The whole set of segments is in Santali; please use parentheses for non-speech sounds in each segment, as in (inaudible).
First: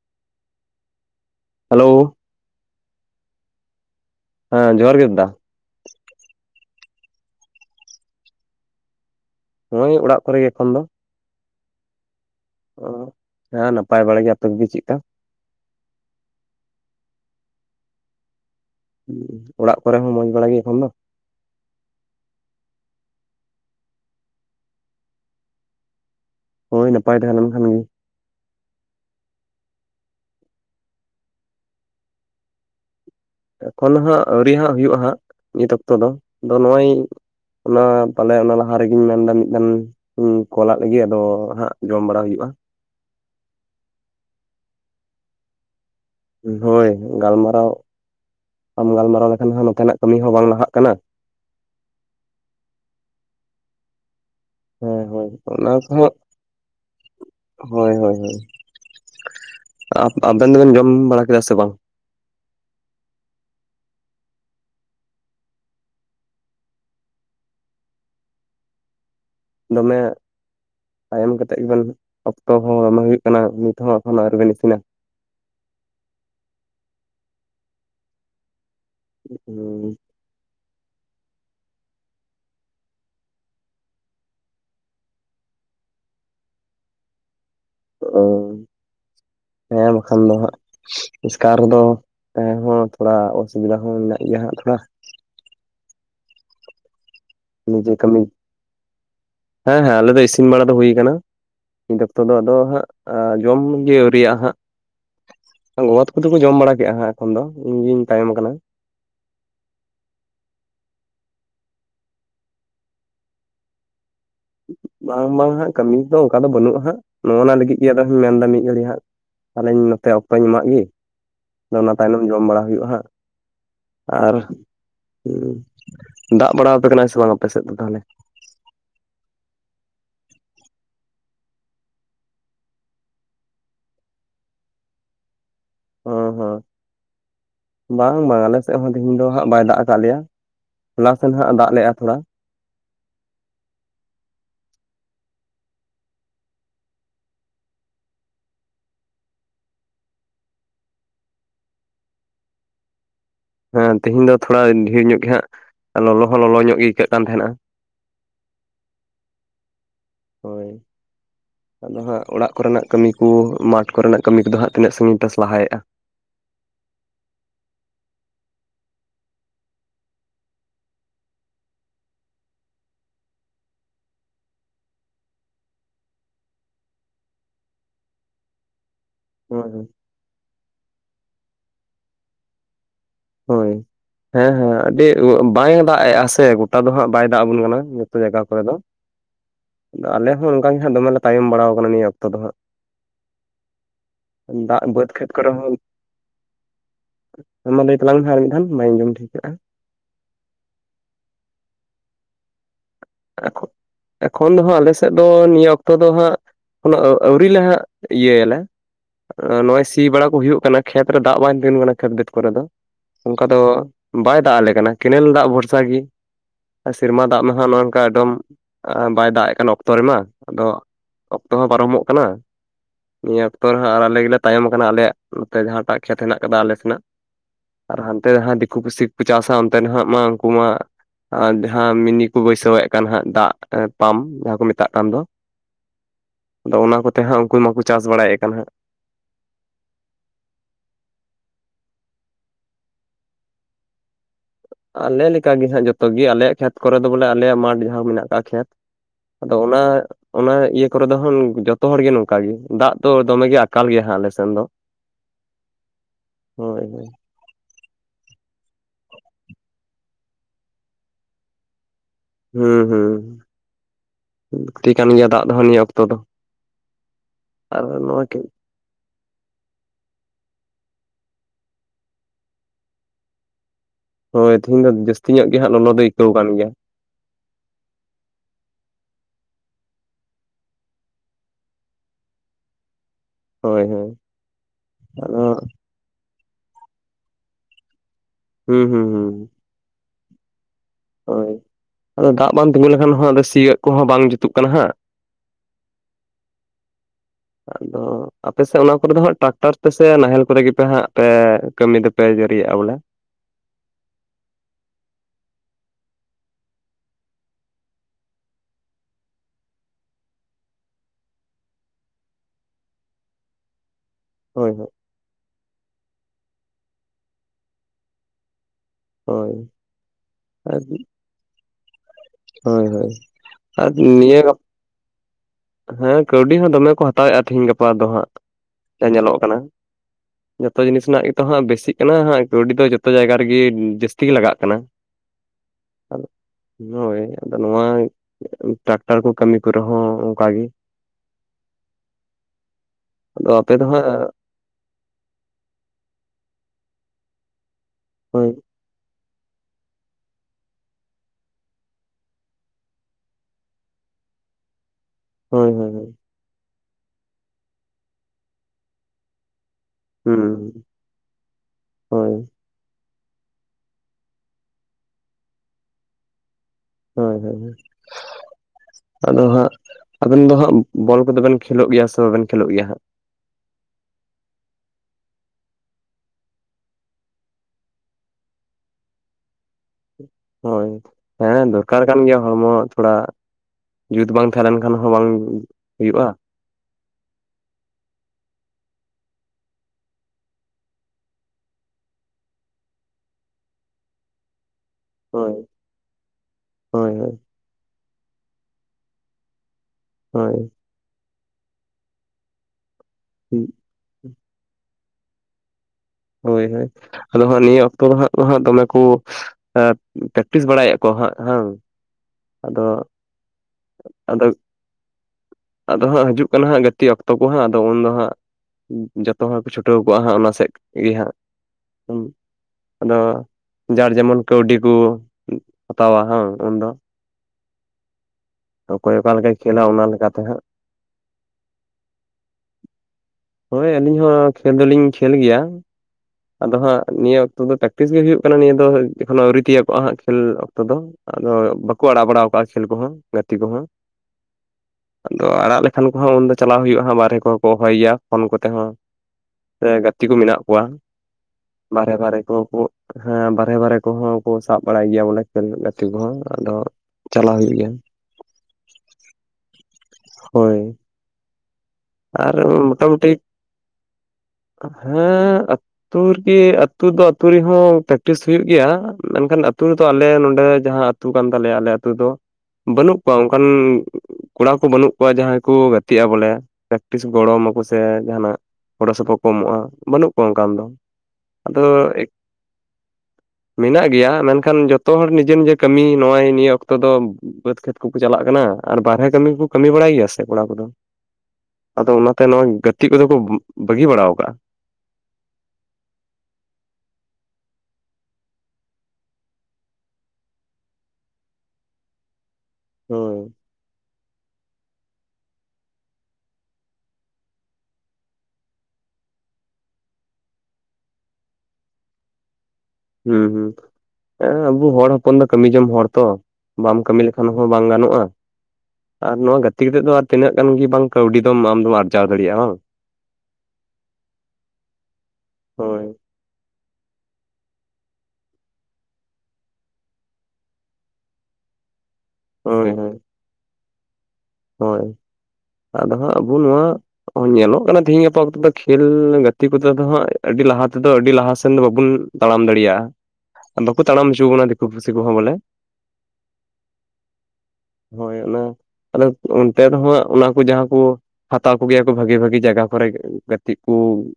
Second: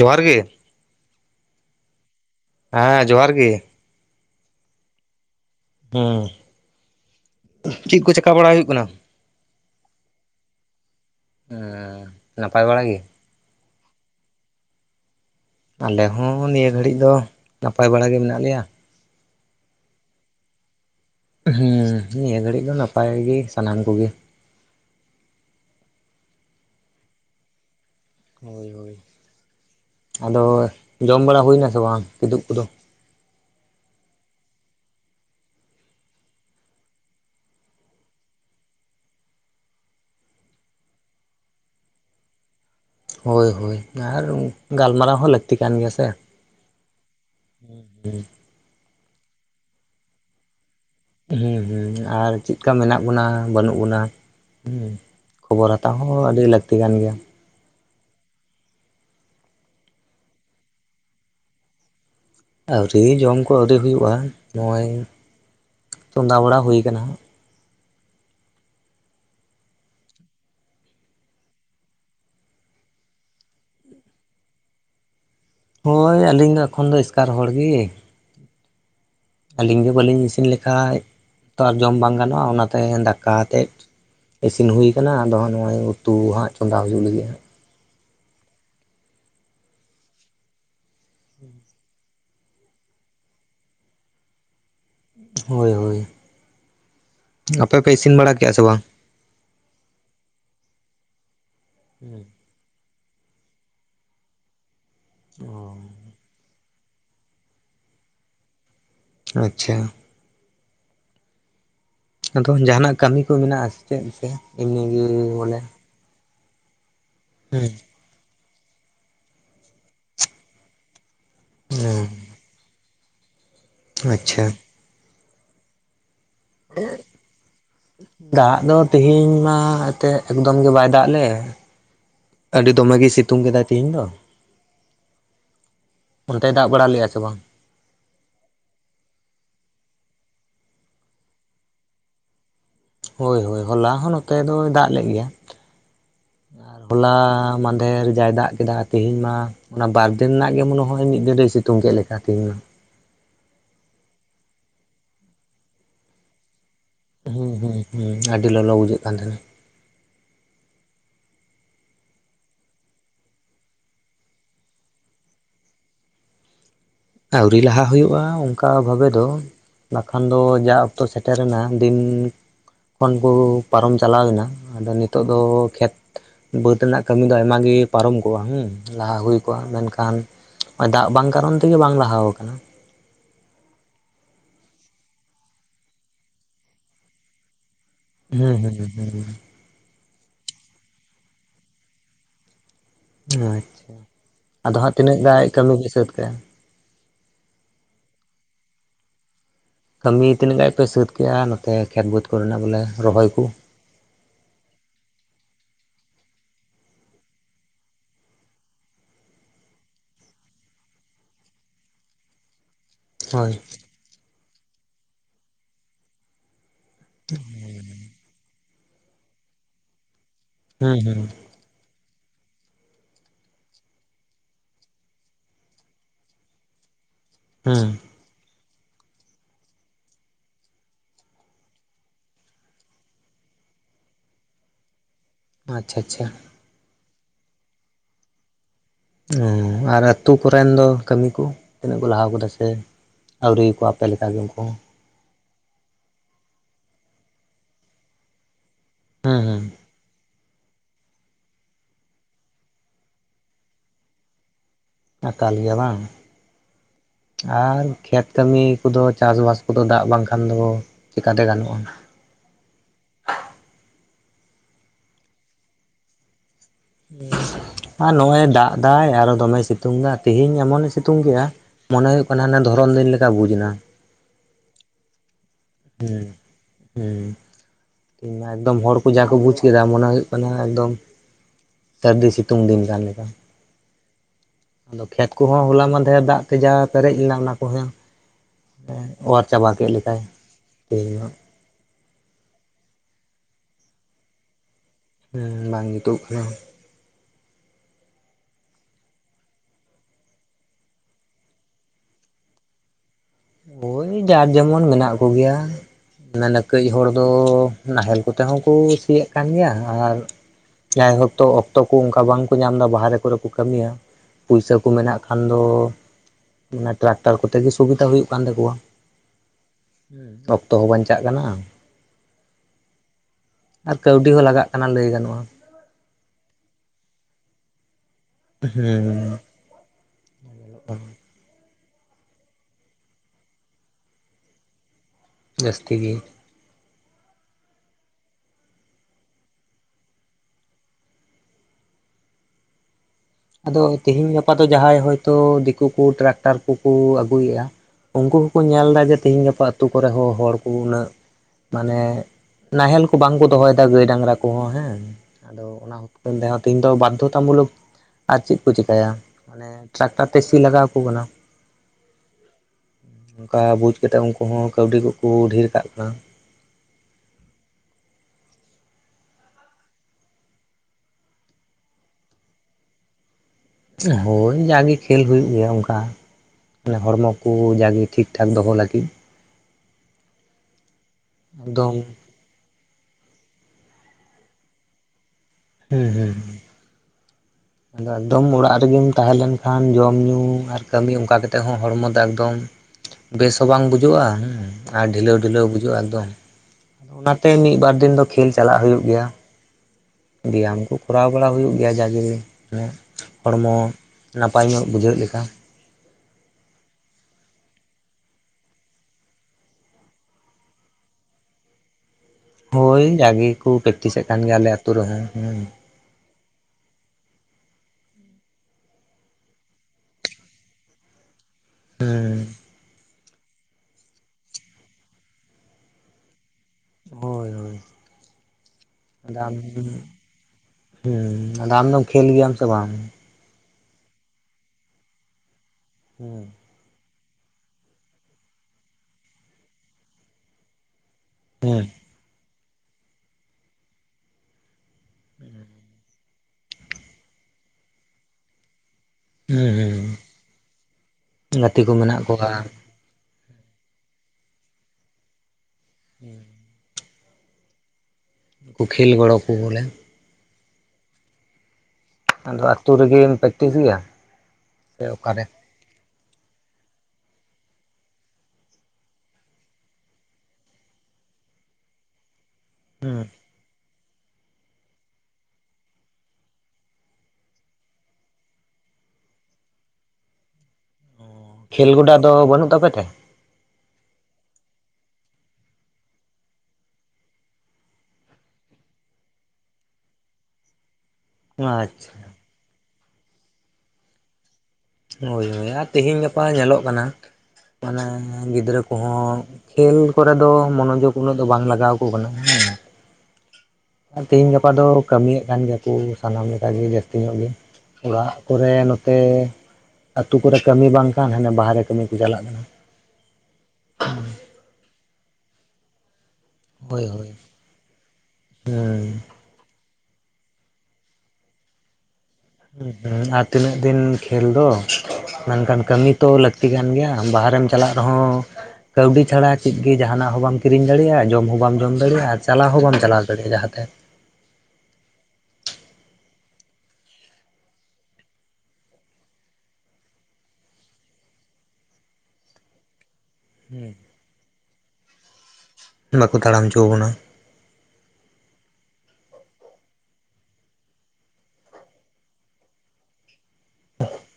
ᱡᱚᱦᱟᱨ ᱜᱮ, ᱦᱮᱞᱳ ᱦᱮᱸ ᱡᱚᱦᱟᱨ ᱜᱮ᱾ ᱦᱮᱸ ᱡᱚᱦᱟᱨ ᱜᱮ ᱫᱫᱟ᱾ ᱦᱩᱸ, ᱪᱮᱫ ᱠᱚ ᱪᱮᱠᱟ ᱵᱟᱲᱟᱭ ᱦᱩᱭᱩᱜ ᱠᱟᱱᱟ? ᱦᱚᱸᱜᱼᱚᱭ ᱚᱲᱟᱜ ᱠᱚᱨᱮ ᱜᱮ ᱮᱠᱷᱚᱱ ᱫᱚ᱾ ᱦᱩᱸ ᱱᱟᱯᱟᱭ ᱵᱟᱲᱟ ᱜᱮ? ᱦᱮᱸ ᱱᱟᱯᱟᱭ ᱵᱟᱲᱟ ᱜᱮ ᱟᱯᱮ ᱠᱚᱜᱮ ᱪᱮᱫᱠᱟ? ᱟᱞᱮ ᱦᱚᱸ ᱱᱤᱭᱟᱹ ᱜᱷᱟᱹᱲᱤᱡ ᱫᱚ ᱱᱟᱯᱟᱭ ᱵᱟᱲᱟ ᱜᱮ ᱢᱮᱱᱟᱜ ᱞᱮᱭᱟ᱾ ᱦᱩᱸ, ᱚᱲᱟᱜ ᱠᱚᱨᱮ ᱦᱚᱸ ᱢᱚᱸᱡᱽ ᱵᱟᱲᱟ ᱜᱮ ᱮᱠᱷᱚᱱ ᱫᱚ? ᱦᱩᱸ, ᱱᱤᱭᱟᱹ ᱜᱷᱟᱹᱲᱤᱡ ᱫᱚ ᱱᱟᱯᱟᱭ ᱜᱮ ᱥᱟᱱᱟᱢ ᱠᱚᱜᱮ᱾ ᱦᱳᱭ ᱱᱟᱯᱟᱭ ᱛᱟᱦᱮᱸ ᱞᱮᱱᱠᱷᱟᱱ ᱜᱮ᱾ ᱦᱳᱭ ᱦᱳᱭ, ᱟᱫᱚ ᱡᱚᱢ ᱵᱟᱲᱟ ᱦᱩᱭ ᱮᱱᱟ ᱥᱮ ᱵᱟᱝ ᱠᱤᱫᱩᱵ ᱠᱚᱫᱚ? ᱮᱠᱷᱚᱱ ᱫᱚ ᱦᱟᱸᱜ ᱟᱹᱣᱨᱤ ᱦᱟᱸᱜ ᱦᱩᱭᱩᱜᱼᱟ ᱦᱟᱸᱜ, ᱱᱤᱛ ᱚᱠᱛᱚ ᱫᱚ ᱟᱫᱚ ᱱᱚᱜ-ᱚᱭ ᱚᱱᱟ ᱯᱟᱞᱮ ᱚᱱᱟ ᱞᱟᱦᱟ ᱨᱮᱜᱤᱧ ᱢᱮᱱᱫᱟ ᱢᱤᱫ ᱫᱮᱱ ᱦᱩᱸ ᱠᱚᱞ-ᱟᱜ ᱞᱟᱹᱜᱤᱫ ᱟᱫᱚ ᱦᱟᱸᱜ ᱡᱚᱢ ᱵᱟᱲᱟ ᱦᱩᱭᱩᱜᱼᱟ᱾ ᱦᱳᱭ ᱦᱳᱭ ᱟᱨ ᱜᱟᱞᱢᱟᱨᱟᱣ ᱦᱚᱸ ᱞᱟᱹᱠᱛᱤ ᱠᱟᱱ ᱜᱮᱭᱟ ᱥᱮ᱾ ᱦᱳᱭ ᱜᱟᱞᱢᱟᱨᱟᱣ, ᱵᱟᱢ ᱜᱟᱞᱢᱟᱨᱟᱣ ᱞᱮᱠᱷᱟᱱ ᱦᱚᱸ ᱱᱚᱛᱮᱱᱟᱜ ᱠᱟᱹᱢᱤ ᱦᱚᱸ ᱵᱟᱝ ᱞᱟᱦᱟᱜ ᱠᱟᱱᱟ᱾ ᱦᱩᱸ ᱦᱩᱸ ᱟᱨ ᱪᱮᱫᱠᱟ ᱢᱮᱱᱟᱜ ᱵᱚᱱᱟ ᱵᱟᱹᱱᱩᱜ ᱵᱚᱱᱟ ᱦᱩᱸ, ᱦᱮᱸ ᱦᱳᱭ ᱠᱷᱚᱵᱚᱨ ᱚᱱᱟ ᱦᱟᱛᱟᱣ ᱠᱚᱦᱚᱸ ᱦᱚᱸ ᱟᱹᱰᱤ ᱞᱟᱹᱠᱛᱤ ᱠᱟᱱ ᱜᱮᱭᱟ᱾ ᱦᱳᱭ ᱦᱳᱭ ᱦᱳᱭ ᱟ ᱟᱵᱮᱱ ᱫᱚᱵᱮᱱ ᱡᱚᱢ ᱵᱟᱲᱟ ᱠᱮᱫᱟ ᱥᱮ ᱵᱟᱝ? ᱟᱹᱣᱨᱤ ᱡᱚᱢ ᱠᱚ ᱟᱹᱣᱨᱤ ᱦᱩᱭᱩᱜᱼᱟ ᱱᱚᱜᱼᱚᱭ ᱪᱚᱸᱫᱟ ᱵᱟᱲᱟ ᱦᱩᱭ ᱠᱟᱱᱟ ᱦᱟᱸᱜ᱾ ᱫᱚᱢᱮ ᱟᱭᱮᱢ ᱠᱟᱛᱮᱫ ᱜᱮᱵᱮᱱ, ᱚᱠᱛᱚ ᱦᱚᱸ ᱮᱢ ᱦᱩᱭᱩᱜ ᱠᱟᱱᱟ ᱱᱤᱛ ᱦᱚᱸ ᱮᱠᱷᱚᱱᱚ ᱟᱹᱣᱨᱤ ᱵᱮᱱ ᱤᱥᱤᱱᱟ᱾ ᱦᱳᱭ ᱟᱹᱞᱤᱧ ᱫᱚ ᱮᱠᱷᱚᱱ ᱫᱚ ᱮᱥᱠᱟᱨ ᱦᱚᱲ ᱜᱮ᱾ ᱟᱹᱞᱤᱧ ᱜᱮ ᱵᱟᱹᱞᱤᱧ ᱤᱥᱤᱱ ᱞᱮᱠᱷᱟᱡ ᱛᱚ ᱟᱨ ᱡᱚᱢ ᱵᱟᱝ ᱜᱟᱱᱚᱜᱼᱟ ᱚᱱᱟᱛᱮ ᱫᱟᱠᱟ ᱛᱮᱫ ᱤᱥᱤᱱ ᱦᱩᱭ ᱠᱟᱱᱟ, ᱟᱫᱚ ᱦᱟᱸᱜ ᱱᱚᱜᱼᱚᱭ ᱩᱛᱩ ᱦᱟᱸᱜ ᱪᱚᱸᱫᱟ ᱦᱤᱡᱩᱜ ᱞᱟᱹᱜᱤᱫ ᱦᱟᱸᱜ᱾ ᱚ, ᱦᱮᱸ ᱵᱟᱠᱷᱟᱱ ᱫᱚ ᱦᱟᱸᱜ᱾ ᱮᱥᱠᱟᱨ ᱨᱮᱫᱚ ᱛᱟᱦᱮᱸ ᱦᱚᱸ ᱛᱷᱚᱲᱟ ᱚᱥᱩᱵᱤᱫᱟ ᱦᱚᱸ ᱢᱮᱱᱟᱜ ᱜᱮᱭᱟ ᱦᱟᱸᱜ ᱛᱷᱚᱲᱟ᱾ ᱦᱳᱭ ᱦᱳᱭ᱾ ᱟᱯᱮ ᱯᱮ ᱱᱤᱡᱮ ᱤᱥᱤᱱ ᱠᱟᱹᱢᱤ, ᱵᱟᱲᱟ ᱠᱮᱜᱼᱟ ᱥᱮ ᱵᱟᱝ ᱦᱮᱸ ᱦᱮᱸ ᱟᱞᱮ ᱫᱚ ᱤᱥᱤᱱ ᱵᱟᱲᱟ ᱫᱚ ᱦᱩᱭᱩ ᱠᱟᱱᱟ᱾ ᱱᱤᱛ ᱚᱠᱛᱚ ᱫᱚ ᱟᱫᱚ ᱦᱟᱸᱜ ᱟ ᱡᱚᱢ ᱜᱮ ᱟᱹᱣᱨᱤᱭᱟᱜ-ᱟ ᱦᱟᱸᱜ᱾ ᱜᱚᱜᱚ (inaudible) ᱫᱚᱠᱚ ᱡᱚᱢ ᱵᱟᱲᱟ ᱠᱮ-ᱟ ᱦᱟᱸᱜ ᱮᱠᱷᱚᱱ ᱫᱚ ᱤᱧᱜᱤᱧ ᱛᱟᱭᱚᱢ ᱟᱠᱟᱱᱟ᱾ ᱟᱪᱪᱷᱟ᱾ ᱟᱫᱚ ᱡᱟᱦᱟᱱᱟᱜ ᱠᱟᱢᱤ ᱠᱚ ᱢᱮᱱᱟᱜᱼᱟ ᱥᱮ ᱪᱮᱫ ᱥᱮ? ᱮᱢᱱᱤ ᱜᱮ ᱵᱟᱝ -ᱵᱟᱝ ᱵᱚᱞᱮ ᱦᱟᱸᱜ ᱠᱟᱢᱤ ᱫᱚ ᱚᱱᱠᱟ ᱫᱚ ᱵᱟᱹᱱᱩᱜᱼᱟ ᱦᱟᱸᱜ ᱱᱚᱜᱱᱟ ᱦᱩᱸ ᱞᱟᱹᱜᱤᱫ ᱜᱮ ᱟᱫᱧ ᱢᱮᱱ ᱫᱟ ᱢᱤᱫ ᱜᱷᱟᱹᱲᱤᱡ ᱦᱟᱸᱜ ᱛᱟᱦᱞᱮᱧ ᱱᱚᱛᱮ ᱚᱠᱛᱚᱧ ᱮᱢᱟᱜ ᱜᱮ ᱾ ᱟᱫᱚ ᱚᱱᱟ ᱛᱟᱭᱱᱚᱢ ᱡᱚᱢ ᱵᱟᱲᱟ ᱦᱩᱭᱩᱜᱼᱟ ᱦᱟᱸᱜ ᱦᱩᱸ ᱟᱨ ᱟᱪᱪᱷᱟ ᱫᱟᱜ ᱵᱟᱲᱟᱯᱮ ᱠᱟᱱᱟ ᱥᱮ ᱵᱟᱝ ᱟᱯᱮ ᱥᱮᱫ ᱫᱚ ᱛᱟᱦᱚᱞᱮ? ᱫᱟᱜ ᱫᱚ ᱛᱹᱦᱮᱹᱧ ᱢᱟ ᱮᱛᱮᱜ ᱮᱠᱫᱚᱢ ᱜᱮ ᱵᱟᱭ ᱫᱟᱜ ᱞᱮᱜ ᱾ ᱟᱹᱰᱤ ᱫᱚᱢᱮ ᱜᱮᱭ ᱥᱤᱛᱳᱝ ᱠᱮᱫᱟᱭ ᱛᱮᱹᱦᱤᱧ ᱫᱚ ᱾ ᱯᱷᱟᱸᱠᱟ ᱜᱮᱭᱟ ᱾ ᱚᱱᱛᱮ ᱫᱟᱜ ᱵᱟᱲᱟ ᱞᱮᱜᱼᱟ ᱥᱮ ᱵᱟᱝ? ᱵᱟᱝ ᱵᱟᱝ ᱟᱞᱮ ᱥᱮᱜ ᱦᱚᱸ ᱛᱮᱹᱦᱮᱹᱧ ᱫᱚ ᱦᱟᱸᱜ ᱵᱟᱭ ᱫᱟᱜ ᱟᱠᱟᱜ ᱞᱮᱭᱟ ᱦᱚᱞᱟ ᱥᱮᱱ ᱦᱟᱸᱜ ᱫᱟᱜ ᱞᱮᱜᱼᱟ ᱛᱷᱳᱲᱟ ᱾ ᱦᱳᱭ -ᱦᱳᱭ ᱦᱚᱞᱟ ᱦᱚᱸ ᱱᱚᱛᱮ ᱫᱚᱭ ᱫᱟᱜ ᱞᱮᱜ ᱜᱮᱭᱟ ᱾ (inaudible) ᱯᱷᱟᱸᱠᱟ ᱜᱮᱭᱟ᱾ ᱦᱚᱞᱟ ᱢᱟᱫᱷᱮᱨ ᱡᱟᱭ ᱫᱟᱜ ᱠᱮᱫᱟ ᱛᱮᱹᱦᱮᱹᱧ ᱢᱟ ᱚᱱᱟ ᱵᱟᱨ ᱫᱤᱱ ᱨᱮᱱᱟᱜ ᱜᱮ ᱢᱚᱱᱮ ᱦᱚᱭ ᱢᱤᱫ ᱫᱤᱱ ᱨᱮᱭ ᱥᱤᱛᱳᱝ ᱠᱮᱜ ᱞᱮᱠᱟ ᱛᱮᱹᱦᱮᱹᱧ ᱢᱟ ᱾ ᱦᱮᱸ ᱛᱮᱹᱦᱮᱹᱧ ᱫᱚ ᱛᱷᱳᱲᱟ ᱰᱷᱮᱹᱨ ᱧᱚᱜ ᱜᱮ ᱦᱟᱸᱜ ᱞᱚᱞᱚ ᱦᱚᱸ ᱞᱚᱞᱚ ᱧᱚᱜ ᱜᱮ ᱟᱹᱭᱠᱟᱹᱜ ᱠᱟᱱ ᱛᱟᱦᱮᱸᱱᱟ ᱦᱩᱸ ᱦᱩᱸ ᱦᱩᱸ, ᱯ-ᱪᱟᱜ, ᱟᱹᱰᱤ ᱞᱚᱞᱚ ᱵᱩᱡᱷᱟᱹᱜ ᱠᱟᱱ ᱛᱟᱦᱮᱸᱱᱟ ᱾ ᱦᱳᱭ ᱾ ᱟᱫᱚ ᱦᱟᱸᱜ ᱚᱲᱟᱜ ᱠᱚᱨᱮᱱᱟᱜ ᱠᱟᱹᱢᱤ ᱠᱚ ᱢᱟᱴᱷ ᱠᱚᱨᱮᱱᱟᱜ ᱠᱟᱹᱢᱤ ᱠᱚᱫᱚ ᱦᱟᱸᱜ ᱛᱤᱱᱟᱹᱜ ᱥᱟᱺᱜᱤᱧ ᱯᱮ ᱞᱟᱦᱟᱭᱮᱜᱼᱟ? ᱟᱹᱣᱨᱤ ᱞᱟᱦᱟ ᱦᱭᱳᱜᱼᱟ ᱚᱱᱠᱟ ᱵᱷᱟᱵᱮ ᱫᱚ ᱾ ᱱᱟᱜ ᱠᱷᱟᱱ ᱫᱚ ᱡᱟ ᱚᱠᱛᱚ ᱥᱮᱴᱮᱨᱮᱱᱟ ᱫᱤᱱᱻ ᱠᱷᱚᱱ ᱠᱚ ᱯᱟᱨᱚᱢ ᱪᱟᱞᱟᱣ ᱮᱱᱟ ᱟᱫᱚ ᱱᱤᱛᱚᱜ ᱫᱚ ᱠᱷᱮᱛ ᱵᱟᱹᱫᱽ ᱨᱮᱱᱟᱜ ᱠᱟᱹᱢᱤ ᱫᱚ ᱟᱭᱢᱟ ᱜᱮ ᱯᱟᱨᱚᱢ ᱠᱚᱜᱼᱟ ᱦᱩᱸ ᱞᱟᱦᱟ ᱦᱩᱭ ᱠᱳᱣᱟᱜ ᱦᱳᱭ ᱢᱮᱱᱠᱷᱟᱱ, ᱯ-ᱪᱟᱜ, ᱫᱟᱜ ᱵᱟᱝ ᱠᱟᱨᱚᱱ ᱛᱮᱜᱮ ᱵᱟᱝ ᱞᱟᱦᱟ ᱟᱠᱟᱱᱟ ᱾ ᱦᱳᱭ, ᱦᱮᱸ -ᱦᱮᱸ, ᱟᱹᱰᱤ ᱵᱟᱸᱭ ᱮ ᱫᱟᱜ ᱮᱜᱼᱟ ᱥᱮ ᱜᱚᱴᱟ ᱫᱚ ᱦᱟᱸᱜ ᱵᱟᱭ ᱫᱟᱜ ᱟᱵᱚᱱ ᱠᱟᱱᱟ ᱾ ᱚᱠᱛᱚ ᱡᱟᱭᱜᱟ ᱦᱩᱸ ᱠᱚᱨᱮ ᱦᱩᱸ ᱫᱚ ᱦᱩᱸ ᱟᱞᱮ ᱦᱚᱸ ᱚᱱᱠᱟᱜᱮ ᱦᱟᱸᱜ ᱫᱚᱢᱮᱞᱮ ᱛᱟᱭᱚᱢ ᱵᱟᱲᱟᱣ ᱠᱟᱱᱟ ᱱᱤᱭᱟᱹ ᱚᱠᱛᱚ ᱫᱚ ᱦᱟᱸᱜ ᱾ ᱪᱷᱟᱭ, ᱟᱫᱚ ᱦᱟᱸᱜ ᱛᱤᱱᱟᱹᱜ ᱜᱟᱡ ᱠᱟᱹᱢᱤ ᱜᱮ ᱥᱟᱹᱛ ᱯᱮ? ᱦᱮᱸ ᱢᱟ ᱞᱟᱹᱭ ᱛᱟᱞᱟᱝ ᱢᱮ ᱦᱟᱸᱜ ᱟᱨ ᱢᱤᱫᱷᱟᱣ ᱵᱟᱹᱧ ᱟᱸᱡᱚᱢ ᱴᱷᱤᱠ ᱠᱟᱜ-ᱟ ᱾ ᱠᱟᱹᱢᱤ ᱛᱤᱱᱟᱹᱜ ᱜᱟᱡ ᱯᱮ ᱥᱟᱹᱛ ᱠᱮᱜᱼᱟ ᱱᱚᱛᱮ ᱠᱷᱮᱛ ᱵᱟᱹᱫᱽ ᱠᱚᱨᱮᱱᱟᱜ ᱵᱚᱞᱮ ᱨᱚᱦᱚᱭ ᱠᱩ? ᱮᱠᱷᱚᱱ ᱫᱚ ᱦᱟᱸᱜ ᱟᱞᱮᱥᱮᱫ ᱫᱚ ᱱᱤᱭᱟᱹ ᱚᱠᱛᱚ ᱫᱚ ᱦᱟᱸᱜ ᱩᱱᱟᱹᱜ ᱟᱹᱣᱨᱤ ᱞᱮ ᱤᱭᱟᱹ ᱟᱞᱮ ᱾ ᱱᱚᱜᱼᱚᱭ ᱥᱤ ᱵᱟᱲᱟ ᱠᱚ ᱦᱩᱭᱩᱜ ᱠᱟᱱᱟ ᱠᱷᱮᱛ ᱨᱮ ᱫᱟᱜ ᱵᱟᱭ ᱛᱤᱺᱜᱩᱱ ᱠᱟᱱᱟ ᱠᱷᱮᱛ ᱫᱮᱛ ᱠᱚᱨᱮ ᱫᱚ ᱾ ᱚᱱᱠᱟ ᱦᱳᱭ ᱫᱚ ᱵᱟᱭ ᱫᱟᱜ ᱟᱞᱮ ᱠᱟᱱᱟ ᱠᱮᱱᱮᱞ ᱫᱟᱜ ᱵᱷᱚᱨᱥᱟ ᱜᱤ ᱾ ᱥᱮᱨᱢᱟ ᱫᱟᱜ ᱢᱟ ᱦᱟᱸᱜ ᱱᱚᱜ ᱱᱚᱝᱠᱟ ᱮᱰᱚᱢ ᱵᱟᱭ ᱫᱟᱜ ᱮᱜ ᱠᱟᱱᱟ ᱚᱠᱛᱚ ᱨᱮᱢᱟ ᱟᱫᱚ ᱾ ᱦᱮᱸ- ᱦᱮᱸ ᱾ ᱚᱠᱛᱚ ᱦᱚᱸ ᱯᱟᱨᱚᱢᱚᱜ ᱠᱟᱱᱟ ᱾ ᱱᱤᱭᱟᱹ ᱚᱠᱛᱚ ᱨᱮ ᱦᱟᱸᱜ ᱟᱨ ᱟᱞᱮ ᱜᱮᱞᱮ ᱛᱟᱭᱚᱢ ᱠᱟᱱᱟ ᱟᱞᱮᱭᱟᱜ ᱱᱚᱛᱮ ᱡᱟᱦᱟᱸᱴᱟᱜ ᱠᱷᱮᱛ ᱦᱮᱱᱟᱜ ᱟᱠᱟᱫᱟ ᱟᱞᱮ ᱥᱮᱱᱟᱜ ᱦᱩᱸ ᱾ ᱟᱨ ᱦᱟᱱᱼ ᱼᱛᱮ ᱡᱟᱦᱟᱸ ᱫᱤᱠᱩ ᱯᱩᱥᱤ ᱠᱚᱠᱚ ᱪᱟᱥᱟ ᱚᱱᱛᱮ ᱦᱟᱸᱜ ᱢᱟ ᱩᱱᱠᱩ ᱢᱟ ᱟᱸ ᱡᱟᱦᱟᱸ ᱢᱤᱱᱤ ᱠᱚ ᱵᱟᱹᱭᱥᱟᱹᱣᱮᱫ ᱠᱷᱟᱱ ᱦᱟᱸᱜ ᱫᱟᱜ ᱯᱟᱢᱯ ᱡᱟᱦᱟᱸ ᱠᱚ ᱢᱮᱛᱟᱜ ᱠᱟᱱ ᱫᱚ ᱟᱪᱷᱟ ᱟᱪᱪᱷᱟ, ᱾ ᱟᱫᱚ ᱚᱱᱟ ᱠᱚᱛᱮ ᱦᱟᱸᱜ ᱩᱱᱠᱩ ᱢᱟᱠᱚ ᱪᱟᱥ ᱵᱟᱲᱟᱭᱮᱜ ᱠᱟᱱ ᱦᱟᱸᱜ ᱾ ᱦᱮᱸᱦ ᱟᱨ ᱟᱛᱩ ᱠᱚᱨᱮᱱ ᱫᱚ ᱠᱟᱹᱢᱤ ᱠᱚ ᱛᱤᱱᱟᱹᱜ ᱠᱚ ᱞᱟᱦᱟ ᱟᱠᱟᱫᱟ ᱥᱮ? ᱟᱹᱣᱨᱤᱭᱟᱠᱚᱣᱟ ᱟᱯᱮ ᱞᱮᱠᱟ ᱜᱮ ᱩᱱᱠᱩ ᱾ ᱟᱞᱮ ᱞᱮᱠᱟᱜᱮ ᱦᱟᱸᱜ ᱡᱚᱛᱚ ᱜᱮ ᱟᱞᱮᱭᱟᱜ ᱠᱷᱮᱛ ᱠᱚᱨᱮ ᱫᱚ ᱵᱚᱞᱮ ᱟᱞᱮ ᱢᱟᱴᱷ ᱡᱟᱦᱟᱸ ᱢᱮᱱᱟᱜ ᱠᱟᱜ ᱠᱷᱮᱛ ᱦᱩᱸ ᱟᱫᱚ ᱦᱩᱸ ᱚᱱᱟᱜ ᱚᱱᱟ ᱤᱭᱟᱹ ᱠᱚᱨᱮ ᱫᱚ ᱡᱚᱛᱚ ᱦᱚᱲᱜ ᱜᱮ ᱱᱚᱝᱠᱟ ᱜᱮ ᱫᱟᱜ ᱫᱚ ᱫᱚᱢᱮ ᱜᱮ ᱟᱠᱟᱞ ᱜᱮᱭᱟ ᱦᱟᱸᱜ ᱟᱞᱮ ᱥᱮᱱ ᱫᱚ᱾ ᱟᱠᱟᱞ ᱜᱮᱭᱟ ᱵᱟᱝ? ᱦᱳᱭ ᱦᱳᱭ ᱟᱨ ᱠᱷᱮᱛ ᱠᱟᱹᱢᱤ ᱠᱚᱫᱚ ᱪᱟᱥᱵᱟᱥ ᱠᱚᱫᱚ ᱫᱟᱜ ᱵᱟᱝᱠᱷᱟᱱ ᱫᱚ ᱪᱮᱠᱟᱛᱮ ᱜᱟᱱᱚᱜᱼᱟ᱾ ᱦᱩᱸ ᱦᱩᱸ ᱞᱟᱹᱠᱛᱤ ᱠᱟᱱ ᱜᱮᱭᱟ ᱫᱟᱜ ᱫᱚ ᱦᱟᱸᱜ ᱱᱤᱭᱟᱹ ᱚᱠᱛᱚ ᱫᱚ ᱾ ᱟᱨ ᱱᱚᱜᱼᱚᱭ ᱫᱟᱜ ᱫᱟᱭ ᱟᱨᱚ ᱫᱚᱢᱮ ᱥᱤᱛᱩᱝ ᱮᱫᱟ ᱛᱤᱦᱤᱧ ᱮᱢᱚᱱᱮ ᱥᱤᱛᱩᱝ ᱠᱮᱫᱟ ᱢᱚᱱᱮ ᱦᱩᱭᱩᱜ ᱠᱟᱱᱟ ᱦᱟᱱᱮ ᱫᱷᱚᱨᱚᱱ ᱫᱤᱱ ᱞᱮᱠᱟ ᱵᱩᱡᱽ ᱮᱱᱟ ᱾ ᱦᱳᱭ ᱛᱮᱦᱮᱧ ᱫᱚ ᱡᱟᱹᱥᱛᱤ ᱧᱚᱜ ᱜᱮ ᱦᱟᱸᱜ ᱞᱚᱞᱚ ᱫᱚ ᱟᱹᱭᱠᱟᱹᱣ ᱠᱟᱱ ᱜᱮᱭᱟ ᱾ ᱦᱮᱸ ᱮᱠᱫᱚᱢ ᱦᱚᱲ ᱠᱚ ᱡᱟᱠᱚ ᱵᱩᱡᱽ ᱠᱮᱫᱟ ᱢᱚᱱᱮ ᱦᱩᱭᱩᱜ ᱠᱟᱱᱟ ᱮᱠᱫᱚᱢ ᱥᱟᱹᱨᱫᱤ ᱥᱤᱛᱩᱝ ᱫᱤᱱ ᱠᱟᱱ ᱞᱮᱠᱟ ᱾ ᱦᱳᱭ ᱦᱳᱭ᱾ ᱟᱫᱚ ᱠᱷᱮᱛ ᱠᱚᱦᱚᱸ ᱦᱚᱞᱟ ᱢᱟᱫᱷᱮᱨ ᱫᱟᱜ ᱛᱮ ᱡᱟ ᱯᱮᱨᱮᱡ ᱞᱮᱱᱟ ᱚᱱᱟ ᱠᱚᱦᱚᱸ ᱦᱮᱸ ᱦᱩᱸ ᱦᱩᱸ ᱦᱩᱸ ᱚᱣᱟᱨ ᱪᱟᱵᱟ ᱠᱮᱫ ᱞᱮᱠᱟᱭ ᱫᱚ ᱦᱳᱭ ᱟᱫᱚ ᱫᱟᱜ ᱵᱟᱢ ᱛᱤᱸᱜᱩ ᱞᱮᱠᱷᱟᱱ ᱦᱚᱸ ᱟᱫᱚ ᱥᱤᱭᱚᱜ ᱠᱚᱦᱚᱸ ᱵᱟᱝ ᱡᱩᱛᱩᱜ ᱠᱟᱱᱟ ᱦᱟᱸᱜ ᱾ ᱦᱮᱸ ᱵᱟᱝ ᱡᱩᱛᱩᱜ ᱠᱟᱱᱟ᱾ ᱟᱫᱚ ᱟᱯᱮ ᱥᱮᱫ ᱚᱱᱟ ᱠᱚᱨᱮ ᱫᱚ ᱦᱟᱸᱜ ᱴᱟᱠᱴᱟᱨ ᱛᱮᱥᱮ ᱱᱟᱦᱮᱞ ᱠᱚᱨᱮ ᱜᱮᱯᱮ ᱦᱜ ᱯᱮ ᱠᱟᱹᱢᱤ ᱫᱚᱯᱮ ᱡᱟᱹᱨᱤᱭᱟᱜᱼᱟ ᱵᱚᱞᱮ? ᱳᱭ ᱡᱟᱨ ᱡᱮᱢᱚᱱ ᱢᱮᱱᱟᱜ ᱠᱚᱜᱮᱭᱟ᱾ ᱢᱮᱱᱮ ᱠᱟᱹᱡ ᱦᱚᱲ ᱫᱚ ᱱᱟᱦᱮᱞ ᱠᱚᱛᱮ ᱦᱚᱸᱠᱚ ᱥᱤᱭᱮᱫ ᱠᱟᱱ ᱜᱮᱭᱟ ᱟᱨ ᱡᱟᱭ (unintelligible) ᱚᱠᱛᱚ ᱠᱚ ᱚᱱᱠᱟ ᱵᱟᱝᱠᱚ ᱧᱟᱢ ᱮᱟ ᱵᱟᱦᱨᱮ ᱠᱚᱨᱮ ᱠᱚ ᱠᱟᱹᱢᱤᱭᱟ᱾ ᱦᱳᱭ ᱯᱩᱭᱥᱟᱹ ᱠᱚ ᱦᱳᱭ ᱢᱮᱱᱟᱜ ᱠᱷᱟᱱ ᱫᱚ ᱴᱨᱟᱠᱴᱟᱨ ᱠᱚᱛᱮ ᱜᱮ ᱥᱩᱵᱤᱫᱟ ᱦᱩᱭᱩᱜ ᱠᱟᱱ ᱛᱟᱠᱚᱣᱟ᱾ ᱚᱠᱛᱚ ᱦᱚᱸ ᱦᱳᱭ ᱵᱟᱧᱪᱟᱜ ᱠᱟᱱᱟ᱾ ᱦᱳᱭ ᱦᱳᱭ ᱟᱨ ᱠᱟᱹᱣᱰᱤ ᱱᱤᱭᱟᱹ ᱦᱚᱸ ᱞᱟᱜᱟᱜ ᱠᱟᱱᱟ ᱞᱟᱹᱭ ᱜᱟᱱᱚᱜᱼᱟ ᱦᱮᱸ ᱠᱟᱹᱣᱰᱤ ᱦᱚᱸ ᱫᱚᱢᱮ ᱠᱚ ᱦᱟᱛᱟᱣᱮᱫᱼᱟ ᱛᱤᱦᱤᱧ ᱜᱟᱯᱟ ᱫᱚ ᱦᱟᱸᱜ᱾ ᱡᱟ ᱧᱮᱞᱚᱜ ᱦᱩᱸᱻ ᱠᱟᱱᱟ ᱡᱚᱛᱚ ᱡᱤᱱᱤᱥ ᱨᱮᱱᱟᱜ ᱜᱮᱛᱚ ᱦᱟᱸᱜ ᱵᱮᱥᱤ ᱠᱟᱱᱟ ᱦᱟᱜ ᱠᱟᱹᱣᱰᱤ ᱫᱚ ᱡᱚᱛᱚ ᱡᱟᱭᱜᱟ ᱨᱮᱜᱮ ᱡᱟᱹᱥᱛᱤ ᱜᱮ ᱞᱟᱜᱟᱜ ᱠᱟᱱᱟ᱾ ᱡᱟᱹᱥᱛᱤ ᱜᱮ ᱟᱫᱚ ᱦᱳᱭ ᱟᱫᱚ ᱱᱚᱣᱟ ᱴᱨᱟᱠᱴᱟᱨ ᱠᱚ ᱠᱟᱹᱢᱤ ᱠᱚᱨᱮᱦᱚᱸ ᱚᱱᱠᱟ ᱜᱮ᱾ (inaudible) ᱟᱫᱚ ᱫᱚ ᱦᱟᱸᱜ ᱛᱮᱦᱤᱧ ᱜᱟᱯᱟ ᱫᱚ ᱡᱟᱦᱟᱭ ᱦᱚᱭᱛᱳ ᱫᱤᱠᱩ ᱠᱚ ᱴᱨᱟᱠᱴᱟᱨ ᱠᱚᱠᱚ ᱟᱹᱜᱩᱭᱮᱜᱼᱟ᱾ ᱩᱱᱠᱩ ᱦᱳᱭ ᱦᱩᱠᱚ ᱧᱮᱞᱫᱟ ᱡᱮ ᱛᱤᱦᱤᱧ ᱜᱟᱯᱟ ᱟᱹᱛᱩᱳ ᱠᱚᱨᱮ ᱦᱚᱸ ᱦᱚᱲ ᱠᱚ ᱩᱱᱟᱹᱜ ᱢᱟᱱᱮ ᱱᱟᱦᱮᱞ ᱠᱚ ᱵᱟᱝ ᱠᱚ ᱫᱚᱦᱚᱭ ᱫᱟ ᱜᱟᱹᱭ ᱰᱟᱝᱨᱟ ᱠᱚᱦᱚᱸ ᱦᱮᱸ᱾ ᱟᱫᱚ ᱦᱳᱭ ᱦᱳᱭ ᱚᱱᱟ ᱛᱮᱦᱤᱧ ᱫᱚ ᱵᱟᱫᱽᱫᱷᱚᱛᱟ ᱢᱩᱞᱚᱠ ᱟᱨ ᱪᱮᱫ ᱠᱚ ᱪᱮᱠᱟᱭᱟ ᱢᱟᱱᱮ ᱴᱨᱟᱠᱴᱟᱨ ᱛᱮ ᱦᱩᱸ ᱥᱤ ᱞᱟᱜᱟᱣ ᱠᱩ ᱠᱟᱱᱟ᱾ ᱦᱳᱭ ᱱᱚᱝᱠᱟ ᱵᱩᱡᱽ ᱠᱟᱛᱮᱜ ᱩᱱᱠᱩ ᱦᱚᱸ ᱠᱟᱹᱣᱰᱤ ᱠᱚᱠᱚ ᱰᱷᱮᱨ ᱠᱟᱜ ᱠᱟᱱᱟ᱾ ᱦᱳᱭ, ᱦᱳᱭ, ᱦᱳᱭ᱾ ᱟᱫᱚ ᱦᱟᱸᱜ ᱟᱵᱮᱱ ᱫᱚ ᱦᱟᱸᱜ ᱵᱚᱞ ᱠᱚᱫᱚ ᱵᱮᱱ ᱠᱷᱮᱞᱳᱜ ᱜᱮᱭᱟ ᱥᱮ ᱵᱟᱵᱮᱱ ᱠᱷᱮᱞᱳᱜ ᱜᱮᱭᱟ ᱦᱟᱸᱜ? ᱦᱳᱭ ᱡᱟᱜᱮ ᱠᱷᱮᱞ ᱦᱩᱭᱩᱜ ᱜᱮᱭᱟ ᱚᱱᱠᱟ ᱢᱟᱱᱮ ᱦᱚᱲᱢᱚ ᱠᱚ ᱡᱟᱜᱮ ᱴᱷᱤᱠ ᱴᱷᱟᱠ ᱫᱚᱦᱚ ᱞᱟᱹᱜᱤᱫ᱾ ᱦᱳᱭ ᱦᱮᱸ ᱮᱠᱫᱚᱢ ᱫᱚᱨᱠᱟᱨ ᱠᱟᱱ ᱜᱮᱭᱟ ᱦᱚᱲᱢᱚ ᱛᱷᱚᱲᱟ ᱡᱩᱛ ᱵᱟᱝ ᱛᱟᱦᱮᱸ ᱞᱮᱱᱠᱷᱟᱱ ᱦᱚᱸ ᱵᱟᱝ ᱦᱩᱸ, ᱦᱩᱸ, ᱦᱩᱭᱩᱜᱼᱟ ᱦᱩᱸ᱾ ᱟᱫᱚ ᱮᱠᱫᱚᱢ ᱚᱲᱟᱜ ᱨᱮᱜᱮᱢ ᱛᱟᱦᱮᱸ ᱞᱮᱱᱠᱷᱟᱱ ᱡᱚᱢ ᱧᱩ ᱟᱨ ᱠᱟᱹᱢᱤ ᱚᱱᱠᱟ ᱠᱟᱛᱮᱫ ᱦᱚᱸ ᱦᱚᱲᱢᱚ ᱫᱚ ᱮᱠᱫᱚᱢ ᱵᱮᱥ ᱦᱚᱸ ᱵᱟᱝ ᱵᱩᱡᱟᱹᱜᱼᱟ ᱦᱩᱸ ᱟᱨ ᱰᱷᱤᱞᱟᱹᱣ ᱦᱳᱭ ᱰᱷᱤᱞᱟᱹᱣ ᱵᱩᱡᱩᱜᱼᱟ ᱮᱠᱫᱚᱢ ᱦᱳᱭ ᱚᱱᱟᱛᱮ ᱢᱤᱫ ᱵᱟᱨ ᱫᱤᱱ ᱫᱚ ᱠᱷᱮᱞ ᱪᱟᱞᱟᱜ ᱦᱩᱭᱩᱜ ᱜᱮᱭᱟ ᱦᱳᱭ ᱵᱮᱭᱟᱢ ᱠᱚ ᱠᱚᱨᱟᱣ ᱵᱟᱲᱟ ᱦᱩᱭᱩᱜ ᱜᱮᱭᱟ ᱡᱟᱜᱮ ᱢᱟᱱᱮᱼᱼ ᱦᱚᱲᱢᱚ ᱱᱟᱯᱟᱭ ᱧᱚᱜ ᱵᱩᱡᱷᱟᱹᱜ ᱞᱮᱠᱟ᱾ ᱦᱳᱭ ᱦᱳᱭ ᱟᱫᱚ ᱦᱟᱸᱜ ᱱᱤᱭᱟᱹ ᱚᱠᱛᱚ ᱫᱚ ᱦᱟᱸᱜ ᱢᱟᱦᱟᱸ ᱫᱚᱢᱮ ᱠᱚᱼᱼ ᱯᱮᱠᱴᱤᱥ ᱵᱟᱲᱟᱭᱮᱫ ᱠᱚ ᱦᱟᱸᱜ ᱦᱩᱸ᱾ ᱦᱳᱭ ᱵᱟᱜᱮᱠᱚ ᱯᱮᱠᱴᱤᱥᱮᱫ ᱠᱟᱱ ᱟᱫᱚ ᱜᱮᱭᱟ ᱟᱞᱮ ᱟᱛᱩ ᱨᱮᱦᱚᱸ ᱦᱩᱸ᱾ ᱟᱫᱚ ᱦᱟᱸᱜ ᱦᱤᱡᱩᱜ ᱠᱟᱱᱟ ᱦᱟᱸᱜ ᱜᱟᱛᱮᱜ ᱚᱠᱛᱚ ᱠᱚ ᱦᱟᱸᱜ ᱟᱫᱚ ᱩᱱᱫᱚ ᱦᱟᱸᱜᱼᱼ ᱡᱚᱛᱚ ᱦᱚᱲ ᱠᱚ ᱪᱷᱩᱴᱟᱹᱣ ᱠᱚᱜᱼᱟ ᱦᱟᱸᱜ ᱚᱱᱟ ᱥᱮᱫ ᱜᱮ ᱦᱟᱸᱜ ᱦᱩᱸ᱾ ᱟᱫᱚ ᱡᱟᱨ ᱡᱮᱢᱚᱱ ᱠᱟᱹᱣᱰᱤ ᱠᱚ ᱦᱟᱛᱟᱣᱟ ᱦᱩᱸ ᱩᱱᱫᱚ᱾ ᱦᱳᱭ ᱦᱳᱭ ᱚᱠᱚᱭ ᱚᱠᱟ ᱟᱫᱚ ᱟᱢᱼᱼ ᱞᱮᱠᱟᱭ ᱠᱷᱮᱞᱟ ᱚᱱᱟ ᱞᱮᱠᱟᱛᱮ ᱦᱟᱸᱜ ᱦᱩᱸ ᱟᱫᱚ ᱟᱢ ᱫᱚᱢ ᱠᱷᱮᱞ ᱜᱮᱭᱟᱢ ᱥᱮ ᱵᱟᱝ? ᱦᱳᱭ ᱟᱹᱞᱤᱧ ᱦᱚᱸ ᱠᱷᱮᱞ ᱫᱚᱞᱤᱧ ᱠᱷᱮᱞ ᱜᱮᱭᱟ᱾ ᱦᱩᱸ᱾ ᱟᱫᱚ ᱦᱟᱸᱜ ᱱᱤᱭᱟᱹ ᱚᱠᱛᱚ ᱫᱚ ᱯᱨᱮᱠᱴᱤᱥ ᱜᱮ ᱦᱩᱭᱩᱜ ᱠᱟᱱᱟ᱾ᱱᱤᱭᱟᱹ ᱫᱚ ᱮᱠᱷᱚᱱᱚ ᱟᱹᱣᱨᱤ ᱛᱤᱭᱳᱜ ᱠᱚᱜᱼᱟ ᱦᱟᱸᱜ ᱠᱷᱮᱞ ᱚᱠᱛᱚ ᱫᱚ᱾ ᱟᱫᱚ ᱦᱩᱸ ᱵᱟᱠᱚ ᱟᱲᱟᱜ ᱵᱟᱲᱟᱣ ᱠᱟᱜᱼᱟ ᱠᱷᱮᱞ ᱠᱚᱦᱚᱸ ᱜᱟᱛᱮ ᱠᱚᱦᱚᱸ᱾ ᱟᱫᱚ ᱟᱲᱟᱜ ᱞᱮᱠᱷᱟᱱ ᱠᱚ ᱦᱟᱸᱜ ᱩᱱ ᱫᱚ ᱪᱟᱞᱟᱣ ᱦᱩᱭᱩᱜᱼᱟ ᱵᱟᱨᱦᱮ ᱠᱚᱦᱚᱸ ᱠᱚ ᱦᱚᱦᱚᱭ ᱜᱮᱭᱟ ᱯᱷᱳᱱ ᱠᱚᱛᱮ ᱦᱚᱸ᱾ ᱦᱩᱸ ᱥᱮ ᱜᱟᱛᱮ ᱦᱩᱸ ᱠᱚ ᱢᱮᱱᱟᱜ ᱠᱚᱣᱟ ᱜᱟᱛᱮ ᱠᱚ ᱵᱟᱦᱨᱮ ᱢᱮᱱᱟᱜ ᱵᱟᱦᱨᱮ ᱠᱚᱣᱟ ᱠᱚ ᱠᱚ᱾ ᱦᱮᱸ ᱵᱟᱨᱦᱮ ᱵᱟᱨᱨᱮ ᱠᱚᱦᱚᱸ ᱠᱚ ᱥᱟᱵ ᱵᱟᱲᱟᱭ ᱜᱮᱭᱟ ᱵᱚᱞᱮ ᱠᱷᱮᱞ ᱜᱟᱛᱮ ᱠᱚᱦᱚᱸ ᱟᱫᱚᱼᱼ ᱪᱟᱞᱟᱣ ᱦᱩᱭᱩᱜ ᱜᱮᱭᱟ᱾ ᱠᱷᱮᱞ ᱜᱚᱲᱚ ᱠᱚ ᱵᱚᱞᱮ᱾ ᱦᱳᱭ᱾ ᱟᱨ ᱟᱫᱚ ᱟᱹᱛᱩ ᱢᱚᱴᱟᱢᱩᱴᱤ ᱨᱮᱜᱮᱢ ᱯᱨᱮᱠᱴᱤᱥ ᱜᱮᱭᱟ ᱥᱮ ᱚᱠᱟᱨᱮ? ᱦᱮᱸ᱾ ᱟᱹᱛᱩ ᱨᱮᱜᱮ ᱟᱹᱛᱩ ᱫᱚ ᱟᱹᱛᱩ ᱨᱮᱦᱚᱸ ᱯᱨᱮᱠᱴᱤᱥ ᱦᱩᱭᱩᱜ ᱜᱮᱭᱟ ᱢᱮᱱᱠᱷᱟᱱ ᱟᱹᱛᱩ ᱨᱮᱫᱚ ᱟᱞᱮ ᱱᱚᱰᱮ ᱡᱟᱦᱟᱸᱼᱼ ᱟᱹᱛᱩ ᱠᱟᱱ ᱛᱟᱞᱮᱭᱟ ᱟᱞᱮ ᱟᱹᱛᱩ ᱫᱚ᱾ ᱵᱟᱹᱱᱩᱜ ᱦᱩᱸ ᱠᱚᱣᱟ ᱚᱱᱠᱟᱱ ᱠᱚᱲᱟᱠᱩ ᱵᱟᱹᱱᱩᱜ ᱠᱚᱣᱟ ᱡᱟᱦᱟᱸᱭ ᱠᱚ ᱜᱟᱛᱮᱜᱼᱟ ᱵᱚᱞᱮ᱾ ᱯᱨᱮᱠᱴᱤᱥ ᱜᱚᱲᱚᱢ ᱟᱢᱟᱠᱚ ᱥᱮ ᱡᱟᱦᱟᱱᱟᱜ ᱜᱚᱲᱚ ᱥᱚᱯᱚᱦᱚᱫ ᱠᱚ ᱮᱢᱚᱜᱼᱟ ᱵᱟᱹᱱᱩᱜ ᱠᱚᱣᱟ ᱚᱱᱠᱟᱱ ᱫᱚ᱾ ᱟᱫᱚ ᱠᱷᱮᱞ ᱜᱚᱰᱟ ᱫᱚ ᱵᱟᱹᱱᱩᱜ ᱛᱟᱯᱮ ᱛᱮ? ᱢᱮᱱᱟᱜ ᱜᱮᱭᱟ ᱢᱮᱱᱠᱷᱟᱱ ᱡᱚᱛᱚ ᱦᱚᱲ ᱱᱤᱡᱮ ᱱᱤᱡᱮ ᱠᱟᱹᱢᱤ ᱱᱚᱜᱼᱚᱭ ᱱᱤᱭᱟᱹ ᱚᱠᱛᱚ ᱫᱚᱼᱼ ᱵᱟᱹᱫᱽ ᱠᱷᱮᱛ ᱠᱚᱠᱚ ᱪᱟᱞᱟᱜ ᱠᱟᱱᱟ ᱟᱨ ᱵᱟᱨᱦᱮ ᱠᱟᱹᱢᱤ ᱠᱩ ᱠᱟᱹᱢᱤ ᱵᱟᱲᱟᱭ ᱜᱮᱭᱟ ᱥᱮ ᱠᱚᱲᱟ ᱠᱚᱫᱚ᱾ ᱟᱫᱚ ᱟᱪᱪᱷᱟ ᱚᱱᱟᱛᱮ ᱱᱚᱣᱟ ᱜᱟᱛᱮᱜ ᱠᱚᱫᱚ ᱠᱚ ᱵᱟᱹᱜᱤ ᱵᱟᱲᱟ ᱟᱠᱟᱜ-ᱟ᱾ ᱦᱳᱭ ᱦᱳᱭ ᱟᱨ ᱛᱮᱦᱮᱧ ᱜᱟᱯᱟ ᱧᱮᱞᱚᱜ ᱠᱟᱱᱟ ᱢᱟᱱᱮ ᱜᱤᱫᱽᱨᱟᱹ ᱠᱚᱦᱚᱸᱼᱼ ᱠᱷᱮᱞ ᱠᱚᱨᱮ ᱫᱚ ᱢᱚᱱᱚᱡᱳᱜᱽ ᱩᱱᱟᱹᱜ ᱫᱚ ᱵᱟᱝ ᱞᱟᱜᱟᱣ ᱟᱠᱚ ᱠᱟᱱᱟ᱾ ᱦᱳᱭ᱾ ᱛᱮᱦᱮᱧ ᱜᱟᱯᱟ ᱫᱚ ᱠᱟᱹᱢᱤᱭᱮᱫ ᱠᱟᱱ ᱜᱮᱭᱟ ᱠᱚ ᱥᱟᱱᱟᱢ ᱞᱮᱠᱟ ᱜᱮ ᱡᱟᱹᱥᱛᱤ ᱧᱚᱜ ᱜᱮ᱾ ᱚᱲᱟᱜ ᱠᱚᱨᱮ ᱱᱚᱛᱮᱼᱼ ᱟᱹᱛᱳ ᱠᱚᱨᱮ ᱠᱟᱹᱢᱤ ᱵᱟᱝᱠᱷᱟᱱ ᱦᱟᱱᱮ ᱵᱟᱦᱨᱮ ᱠᱟᱹᱢᱤ ᱠᱚ ᱪᱟᱞᱟᱜ ᱠᱟᱱᱟ᱾ ᱦᱩᱸ ᱦᱩᱸ ᱟᱵᱚ ᱦᱚᱲ ᱦᱚᱯᱚᱱ ᱫᱚ ᱠᱟᱹᱢᱤ ᱡᱚᱢ ᱦᱚᱲ ᱛᱚ᱾ ᱵᱟᱢ ᱦᱳᱭ ᱠᱟᱹᱢᱤ ᱦᱳᱭ ᱞᱮᱠᱷᱟᱱ ᱦᱚᱸ ᱵᱟᱝ ᱜᱟᱱᱚᱜᱼᱟ ᱦᱩᱸ ᱟᱨ ᱱᱚᱣᱟ ᱜᱟᱼᱼ ᱛᱮ ᱟᱛᱮᱫ ᱫᱚ ᱟᱨ ᱛᱤᱱᱟᱹᱜ ᱜᱟᱱ ᱜᱮ ᱵᱟᱝ ᱠᱟᱹᱣᱰᱤ ᱫᱚᱢ᱾ (unintelligible) ᱪᱟᱥ ᱫᱟᱲᱮᱭᱟᱜᱼᱟ ᱟᱢ? ᱦᱩᱸ ᱦᱩᱸ ᱟᱨ ᱛᱤᱱᱟᱹᱜ ᱫᱤᱱ ᱠᱷᱮᱞ ᱫᱚ ᱢᱮᱱᱠᱷᱟᱱ ᱦᱳᱭ ᱠᱟᱹᱢᱤ ᱛᱚ ᱞᱟᱹᱠᱼᱼ ᱛᱤ ᱠᱟᱱ ᱜᱮᱭᱟ ᱵᱟᱦᱮᱢ ᱪᱟᱞᱟᱜ ᱨᱮᱦᱚᱸᱼᱼ ᱠᱟᱹᱣᱰᱤ ᱪᱷᱟᱲᱟ ᱪᱮᱫ ᱜᱮ ᱡᱟᱦᱟᱱᱟᱜ ᱦᱚᱸ ᱵᱟᱢ ᱠᱤᱨᱤᱧ ᱫᱟᱲᱮᱭᱟᱜᱼᱟ ᱡᱚᱢ ᱦᱚᱸ ᱵᱟᱢ ᱡᱚᱢ ᱫᱟᱲᱮᱭᱟᱜᱼᱟ᱾ ᱪᱟᱞᱟᱣ ᱦᱚᱸ ᱦᱳᱭ ᱵᱟᱢ ᱦᱳᱭ ᱪᱟᱞᱟᱣ ᱫᱟᱲᱮᱭᱟᱜᱼᱟ ᱡᱟᱦᱟᱸ ᱛᱮ᱾ ᱦᱳᱭ ᱟᱫᱚ ᱦᱟᱸᱜ ᱟᱵᱚ ᱱᱚᱣᱟᱼᱼ ᱧᱮᱞᱚᱜ ᱠᱟᱱᱟ ᱛᱤᱦᱤᱧ ᱜᱟᱯᱟ ᱚᱠᱛᱚ ᱫᱚ ᱠᱷᱮᱞ ᱜᱟᱛᱮ ᱠᱚᱫᱚ ᱟᱫᱚ ᱦᱟᱸᱜ ᱟᱹᱰᱤ ᱞᱟᱦᱟ ᱛᱮᱫᱚ ᱟᱹᱰᱤ ᱞᱟᱦᱟ ᱥᱮᱱ ᱫᱚ ᱵᱟᱵᱚᱱᱼᱼ ᱛᱟᱲᱟᱢ ᱫᱟᱲᱮᱭᱟᱜ-ᱟ ᱾ (inaudible) ᱵᱟᱠᱚ ᱛᱟᱲᱟᱢ ᱦᱚᱪᱚ ᱵᱚᱱᱟ ᱫᱤᱠᱩ ᱯᱩᱥᱤ ᱠᱚᱦᱚᱸ ᱵᱚᱞᱮ ᱾ ᱵᱟᱠᱚ ᱛᱟᱲᱟᱢ ᱚᱪᱚ ᱟᱵᱚᱱᱟ ᱾ ᱦᱳᱭ ᱚᱱᱟ ᱟᱫᱚ ᱚᱱᱛᱮ ᱫᱚ ᱦᱟᱸᱜ ᱚᱱᱟᱠᱩ ᱡᱟᱦᱟᱸᱠᱩ ᱦᱟᱛᱟᱣ ᱠᱚᱜᱮᱭᱟ ᱠᱚ ᱵᱷᱟᱹᱜᱤ ᱵᱷᱟᱹᱜᱤ ᱡᱟᱭᱜᱟ ᱠᱚᱨᱮ ᱾ ᱩᱱᱠᱩ ᱠᱚ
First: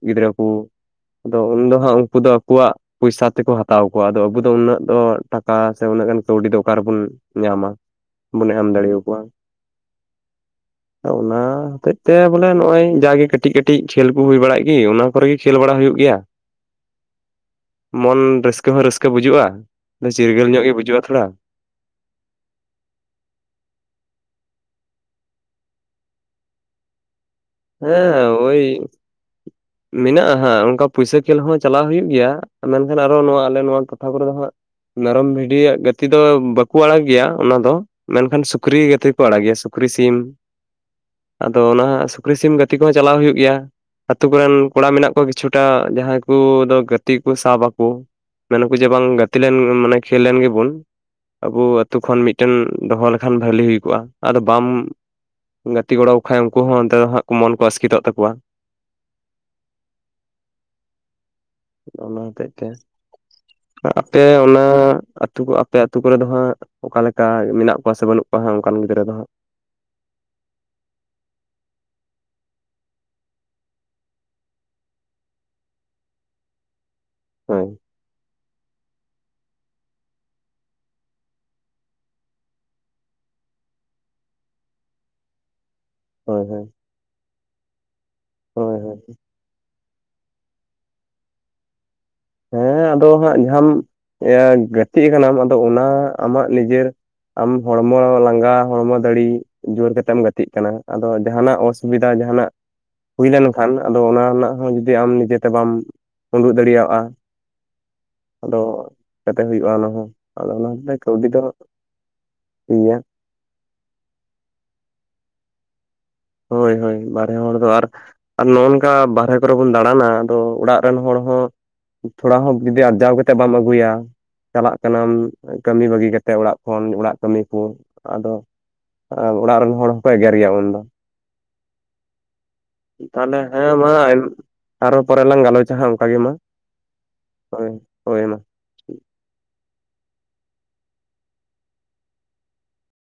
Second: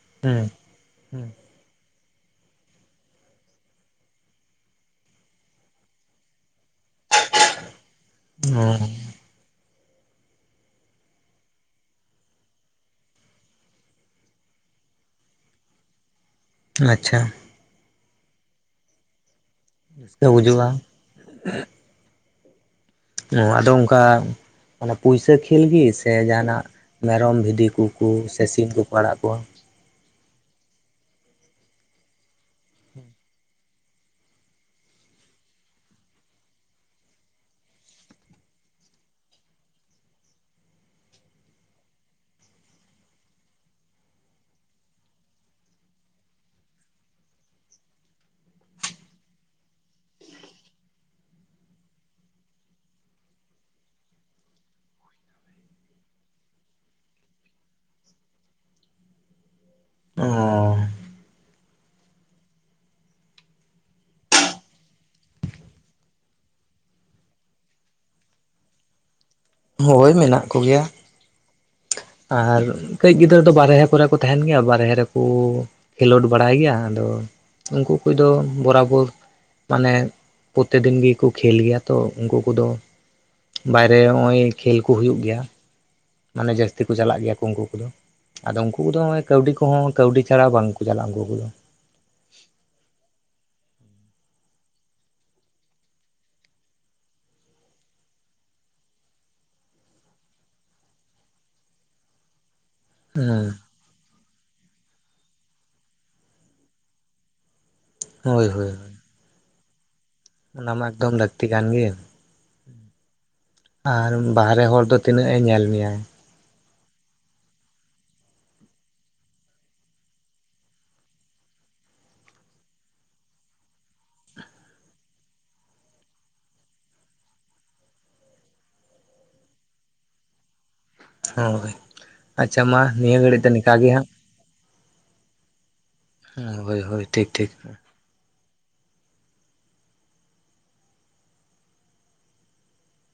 ᱜᱤᱫᱽᱨᱟᱹ ᱠᱩ ᱦᱩᱸ ᱾ (inaudible) ᱦᱩᱸ ᱟᱫᱚ ᱩᱱ ᱫᱚ ᱦᱟᱸᱜ ᱩᱱᱠᱩ ᱫᱚ ᱟᱠᱣᱟᱜ ᱯᱩᱭᱥᱟ ᱛᱮᱠᱚ ᱦᱟᱛᱟᱣ ᱠᱚᱣᱟ ᱾ ᱟᱫᱚ ᱟᱵᱚ ᱫᱚ ᱩᱱᱟᱹᱜ ᱫᱚ ᱴᱟᱠᱟ ᱥᱮ ᱩᱱᱟᱹᱜ ᱜᱟᱱ ᱠᱟᱹᱣᱰᱤ ᱫᱚ ᱚᱠᱟ ᱨᱮᱵᱚᱱ ᱧᱟᱢᱟ (inaudible) ᱵᱚᱱ ᱚ ᱮᱢ ᱫᱟᱲᱮ ᱟᱠᱚᱣᱟ ᱾ ᱚᱱᱟ ᱦᱚᱛᱮᱜ ᱛᱮ ᱵᱚᱞᱮ ᱱᱚᱜ-ᱚᱭ ᱡᱟᱜᱮ ᱠᱟᱹᱴᱤᱡ ᱠᱟᱹᱴᱤᱡ ᱠᱷᱮᱞ ᱠᱚ ᱦᱩᱭ ᱵᱟᱲᱟᱜ ᱜᱮ ᱚᱱᱟ ᱠᱚᱨᱮ ᱜᱮ ᱠᱷᱮᱞ ᱵᱟᱲᱟ ᱦᱩᱭᱩᱜ ᱜᱮᱭᱟ ᱾ (inaudible) ᱟᱪᱪᱷᱟ ᱾ (inaudible) ᱢᱚᱱ ᱨᱟᱹᱥᱠᱟᱹ ᱦᱚᱸ ᱨᱟᱹᱥᱠᱟᱹ ᱵᱩᱡᱩᱜ-ᱟ (inaudible) ᱨᱟᱹᱥᱠᱟᱹ ᱪᱤᱨᱜᱟᱹᱞ ᱧᱚᱜ ᱵᱩᱡᱩᱜᱼᱟ ᱜᱮ ᱵᱩᱡᱩᱜ-ᱟ ᱛᱷᱚᱲᱟ ᱾ ᱱᱚᱣᱟ ᱫᱚ ᱚᱱᱠᱟ ᱚᱱᱟ ᱯᱩᱭᱥᱟᱹ ᱠᱷᱮᱞ ᱜᱮ ᱥᱮ ᱡᱟᱦᱟᱱᱟᱜ ᱢᱮᱨᱚᱢ ᱵᱷᱤ ᱰᱤ ᱠᱩᱠᱩ ᱥᱮ ᱥᱤᱢ ᱠᱚᱠᱚ ᱟᱲᱟᱜ ᱠᱚᱣᱟ? ᱢᱮᱱᱟᱜ-ᱟ ᱦᱟᱸᱜ ᱚᱱᱠᱟ ᱯᱩᱭᱥᱟᱹ ᱠᱷᱮᱞ ᱦᱚᱸ ᱪᱟᱞᱟᱣ ᱦᱩᱭᱩᱜ ᱜᱮᱭᱟ, ᱢᱮᱱᱠᱷᱟᱱ ᱟᱨᱚ ᱱᱚᱣᱟ ᱟᱞᱮ ᱱᱚᱣᱟ ᱴᱚᱴᱷᱟ ᱠᱚᱨᱮ ᱫᱚ ᱦᱟᱸᱜ ᱢᱮᱨᱚᱢ ᱵᱷᱤᱰᱤᱭᱟᱜ ᱜᱟᱹᱛᱤ ᱫᱚ ᱵᱟᱠᱚ ᱟᱲᱟᱜ ᱜᱮᱭᱟ ᱚᱱᱟ ᱫᱚ ᱾ ᱢᱮᱱᱠᱷᱟᱱ ᱥᱩᱠᱨᱤ ᱜᱟᱹᱛᱤ ᱠᱚ ᱟᱲᱟᱜ ᱜᱮᱭᱟ ᱥᱩᱠᱨᱤ ᱥᱤᱢ (inaudible) ᱟᱫᱚ ᱚᱱᱟ ᱦᱟᱜ ᱥᱩᱠᱨᱤ ᱥᱤᱢ ᱜᱟᱹᱛᱤ ᱠᱚᱦᱚᱸ ᱪᱟᱞᱟᱣ ᱦᱩᱭᱩᱜ ᱜᱮᱭᱟ ᱾ ᱟᱛᱩ ᱠᱚᱨᱮᱱ ᱠᱚᱲᱟ ᱢᱮᱱᱟᱜ ᱠᱚᱣᱟ ᱠᱤᱪᱷᱩᱴᱟᱜ ᱡᱟᱦᱟᱸᱭ ᱠᱚ ᱫᱚ ᱜᱟᱹᱛᱤ ᱠᱩ ᱥᱟᱣ ᱵᱟᱠᱚ ᱢᱮᱱ ᱟᱠᱚ ᱡᱮ ᱵᱟᱝ ᱜᱟᱛᱤ ᱞᱮᱱ ᱢᱟᱱᱮ ᱠᱷᱮᱞ ᱞᱮᱱ ᱜᱮᱵᱚᱱ ᱾ ᱟᱵᱚ ᱟᱛᱹᱩ ᱠᱷᱚᱱ ᱢᱤᱫᱴᱮᱱ ᱫᱚᱦᱚ ᱞᱮᱠᱷᱟᱱ ᱵᱷᱟᱞᱤ ᱦᱩᱭ ᱠᱚᱜ-ᱟ ᱾ ᱟᱫᱚ ᱵᱟᱢ ᱜᱟᱛᱤ ᱜᱚᱲᱚ ᱟᱠᱚ ᱠᱷᱟᱱ ᱩᱱᱠᱩ ᱦᱚᱸ ᱚᱱᱛᱮ ᱫᱚ ᱦᱟᱸᱜ ᱢᱚᱱ ᱠᱚ ᱟᱥᱠᱮᱛᱚᱜ ᱛᱟᱠᱚᱣᱟ ᱾ (inaudible) ᱚᱸᱻ ᱚᱱᱟ ᱦᱚᱛᱮᱜ ᱛᱮ ᱟᱯᱮ ᱚᱱᱟ ᱟᱹᱛᱩ ᱠᱚ ᱟᱯᱮ ᱟᱹᱛᱩ ᱠᱚᱨᱮ ᱫᱚ ᱦᱟᱸᱜ ᱚᱠᱟ ᱞᱮᱠᱟ ᱢᱮᱱᱟᱜ ᱠᱚᱣᱟ ᱥᱮ ᱵᱟᱹᱱᱩᱜ ᱠᱚᱣᱟ ᱦᱟᱸᱜ ᱚᱱᱠᱟᱱ ᱜᱤᱫᱽᱨᱟᱹ ᱫᱚ ᱦᱟᱸᱜ ᱾ ᱦᱳᱭ ᱢᱮᱱᱟᱜ ᱠᱚ ᱜᱮᱭᱟ ᱾ ᱟᱨ ᱠᱟᱹᱡ ᱜᱤᱫᱽᱨᱟᱹ ᱫᱚ ᱵᱟᱨᱦᱮ ᱠᱚᱨᱮ ᱠᱚ ᱛᱟᱦᱮᱱ ᱜᱮᱭᱟ, ᱵᱟᱨᱦᱮ ᱨᱮᱠᱚ ᱠᱷᱮᱞᱳᱰ ᱵᱟᱲᱟᱭ ᱜᱮᱭᱟ ᱾ ᱟᱫᱚ ᱦᱳᱭ ᱩᱱᱠᱩ ᱠᱚᱫᱚ ᱵᱚᱨᱟᱵᱚᱨ ᱢᱟᱱᱮ ᱯᱨᱚᱛᱛᱮᱠ ᱫᱤᱱ ᱜᱮᱠᱚ ᱠᱷᱮᱞ ᱜᱮᱭᱟ ᱛᱚ ᱩᱱᱠᱩ ᱠᱚᱫᱚ ᱵᱟᱭᱨᱮ ᱱᱚᱜ-ᱚᱭ ᱠᱷᱮᱞ ᱠᱩ ᱦᱩᱭᱩᱜ ᱜᱮᱭᱟ ᱾ ᱦᱳᱭ ᱢᱟᱱᱮ ᱦᱳᱭ ᱡᱟᱹᱥᱛᱤ ᱠᱚ ᱪᱟᱞᱟᱜ ᱜᱮᱭᱟ ᱠᱚ ᱩᱱᱠᱩ ᱠᱚᱫᱚ ᱾ (inaudible) ᱟᱫᱚ ᱦᱳᱭ ᱩᱱᱠᱩ ᱦᱳᱭ ᱠᱚᱫᱚ ᱱᱚᱸᱜ-ᱚᱭ ᱠᱟᱹᱣᱰᱤ ᱠᱚᱦᱚᱸ ᱠᱟᱹᱣᱰᱤ ᱪᱷᱟᱲᱟ ᱵᱟᱝᱠᱚ ᱪᱟᱞᱟᱜ-ᱟ ᱩᱱᱠᱩ ᱠᱚᱫᱚ ᱾ ᱦᱮᱸ ᱟᱫᱚ ᱦᱟᱸᱜ ᱡᱟᱦᱟᱢ ᱜᱟᱛᱮᱜ ᱠᱟᱱᱟᱢ ᱟᱫᱚ ᱚᱱᱟ ᱟᱢᱟᱜ ᱱᱤᱡᱮᱨ ᱟᱢ ᱦᱚᱲᱢᱚ ᱞᱟᱸᱜᱟ ᱦᱚᱲᱢᱚ ᱫᱟᱲᱤ ᱡᱳᱨ ᱠᱟᱛᱮᱢ ᱜᱟᱛᱮᱜ ᱠᱟᱱᱟ ᱾ ᱟᱫᱚ ᱡᱟᱦᱟᱱᱟᱜ ᱚᱥᱩᱵᱤᱫᱷᱟ ᱡᱟᱦᱟᱱᱟᱜ ᱦᱩᱭ ᱦᱮᱸ ᱞᱮᱱᱠᱷᱟᱱ, ᱟᱫᱚ ᱚᱱᱟ ᱨᱮᱱᱟᱜ ᱦᱚᱸ ᱡᱩᱫᱤ ᱟᱢ ᱱᱤᱡᱮᱛᱮ ᱵᱟᱢ (inaudible) ᱩᱰᱩᱜ ᱫᱟᱲᱮᱭᱟᱜ-ᱟ ᱦᱳᱭ ᱟᱫᱚ ᱦᱳᱭ ᱪᱤᱠᱟᱛᱮ ᱦᱩᱭᱩᱜ-ᱟ ᱚᱱᱟ ᱦᱚᱸ ᱾ ᱟᱫᱚ ᱚᱱᱟ ᱢᱟ (unintelligible) ᱮᱠᱫᱚᱢ ᱠᱟᱹᱣᱰᱤ ᱫᱚ ᱞᱟᱹᱠᱛᱤ ᱠᱟᱱ ᱜᱮ (inaudible) ᱜᱮᱭᱟ ᱾ ᱟᱨ ᱵᱟᱦᱨᱮ ᱦᱚᱲ ᱫᱚ ᱛᱤᱱᱟᱹᱜ ᱮ ᱧᱮᱞ ᱢᱮᱭᱟᱭ ᱾ ᱦᱳᱭ ᱦᱳᱭ ᱵᱟᱨᱦᱮ ᱦᱚᱲ ᱫᱚ ᱟᱨ ᱟᱨ ᱱᱚᱜ-ᱚ ᱱᱚᱝᱠᱟ ᱵᱟᱦᱨᱮ ᱠᱚᱨᱮ ᱵᱚᱱ ᱫᱟᱬᱟᱱᱟ ᱟᱫᱚ ᱚᱲᱟᱜ ᱨᱮᱱ ᱦᱚᱲ ᱦᱚᱸ ᱛᱷᱚᱲᱟ ᱦᱚᱸ ᱡᱩᱫᱤ ᱟᱨᱡᱟᱣ ᱠᱟᱛᱮᱫ ᱵᱟᱢ ᱟᱹᱜᱩᱭᱟ ᱪᱟᱞᱟᱜ ᱠᱟᱱᱟᱢ ᱠᱟᱹᱢᱤ ᱵᱟᱹᱜᱤ ᱠᱟᱛᱮᱫ ᱚᱲᱟᱜ ᱠᱷᱚᱱ ᱚᱲᱟᱜ ᱠᱟᱹᱢᱤ ᱠᱚ, ᱟᱫᱚ ᱟᱨ ᱚᱲᱟᱜ ᱨᱮᱱ ᱦᱚᱲ ᱦᱚᱸᱠᱚ ᱮᱜᱮᱨ ᱜᱮᱭᱟ ᱩᱱᱫᱚ ᱾ ᱦᱳᱭ ᱾ (inaudible) ᱟᱪᱪᱷᱟ ᱢᱟ ᱱᱤᱭᱟᱹ ᱛᱟᱦᱚᱞᱮ ᱜᱷᱟᱹᱲᱤᱡ ᱫᱚ ᱦᱮᱸ ᱱᱤᱝᱠᱟ ᱜᱮ ᱢᱟ ᱦᱟᱸᱜ ᱾ ᱟᱨᱚ ᱯᱚᱨᱮ ᱞᱟᱝ ᱜᱟᱞᱚᱪᱟ ᱦᱟᱸᱜ ᱚᱱᱠᱟ ᱜᱮ ᱢᱟ ᱦᱟᱸᱜ ᱦᱳᱭ ᱦᱳᱭ ᱾ ᱴᱷᱤᱠ ᱴᱷᱤᱠ (inaudible) ᱦᱳᱭ ᱦᱳᱭ ᱢᱟ ᱾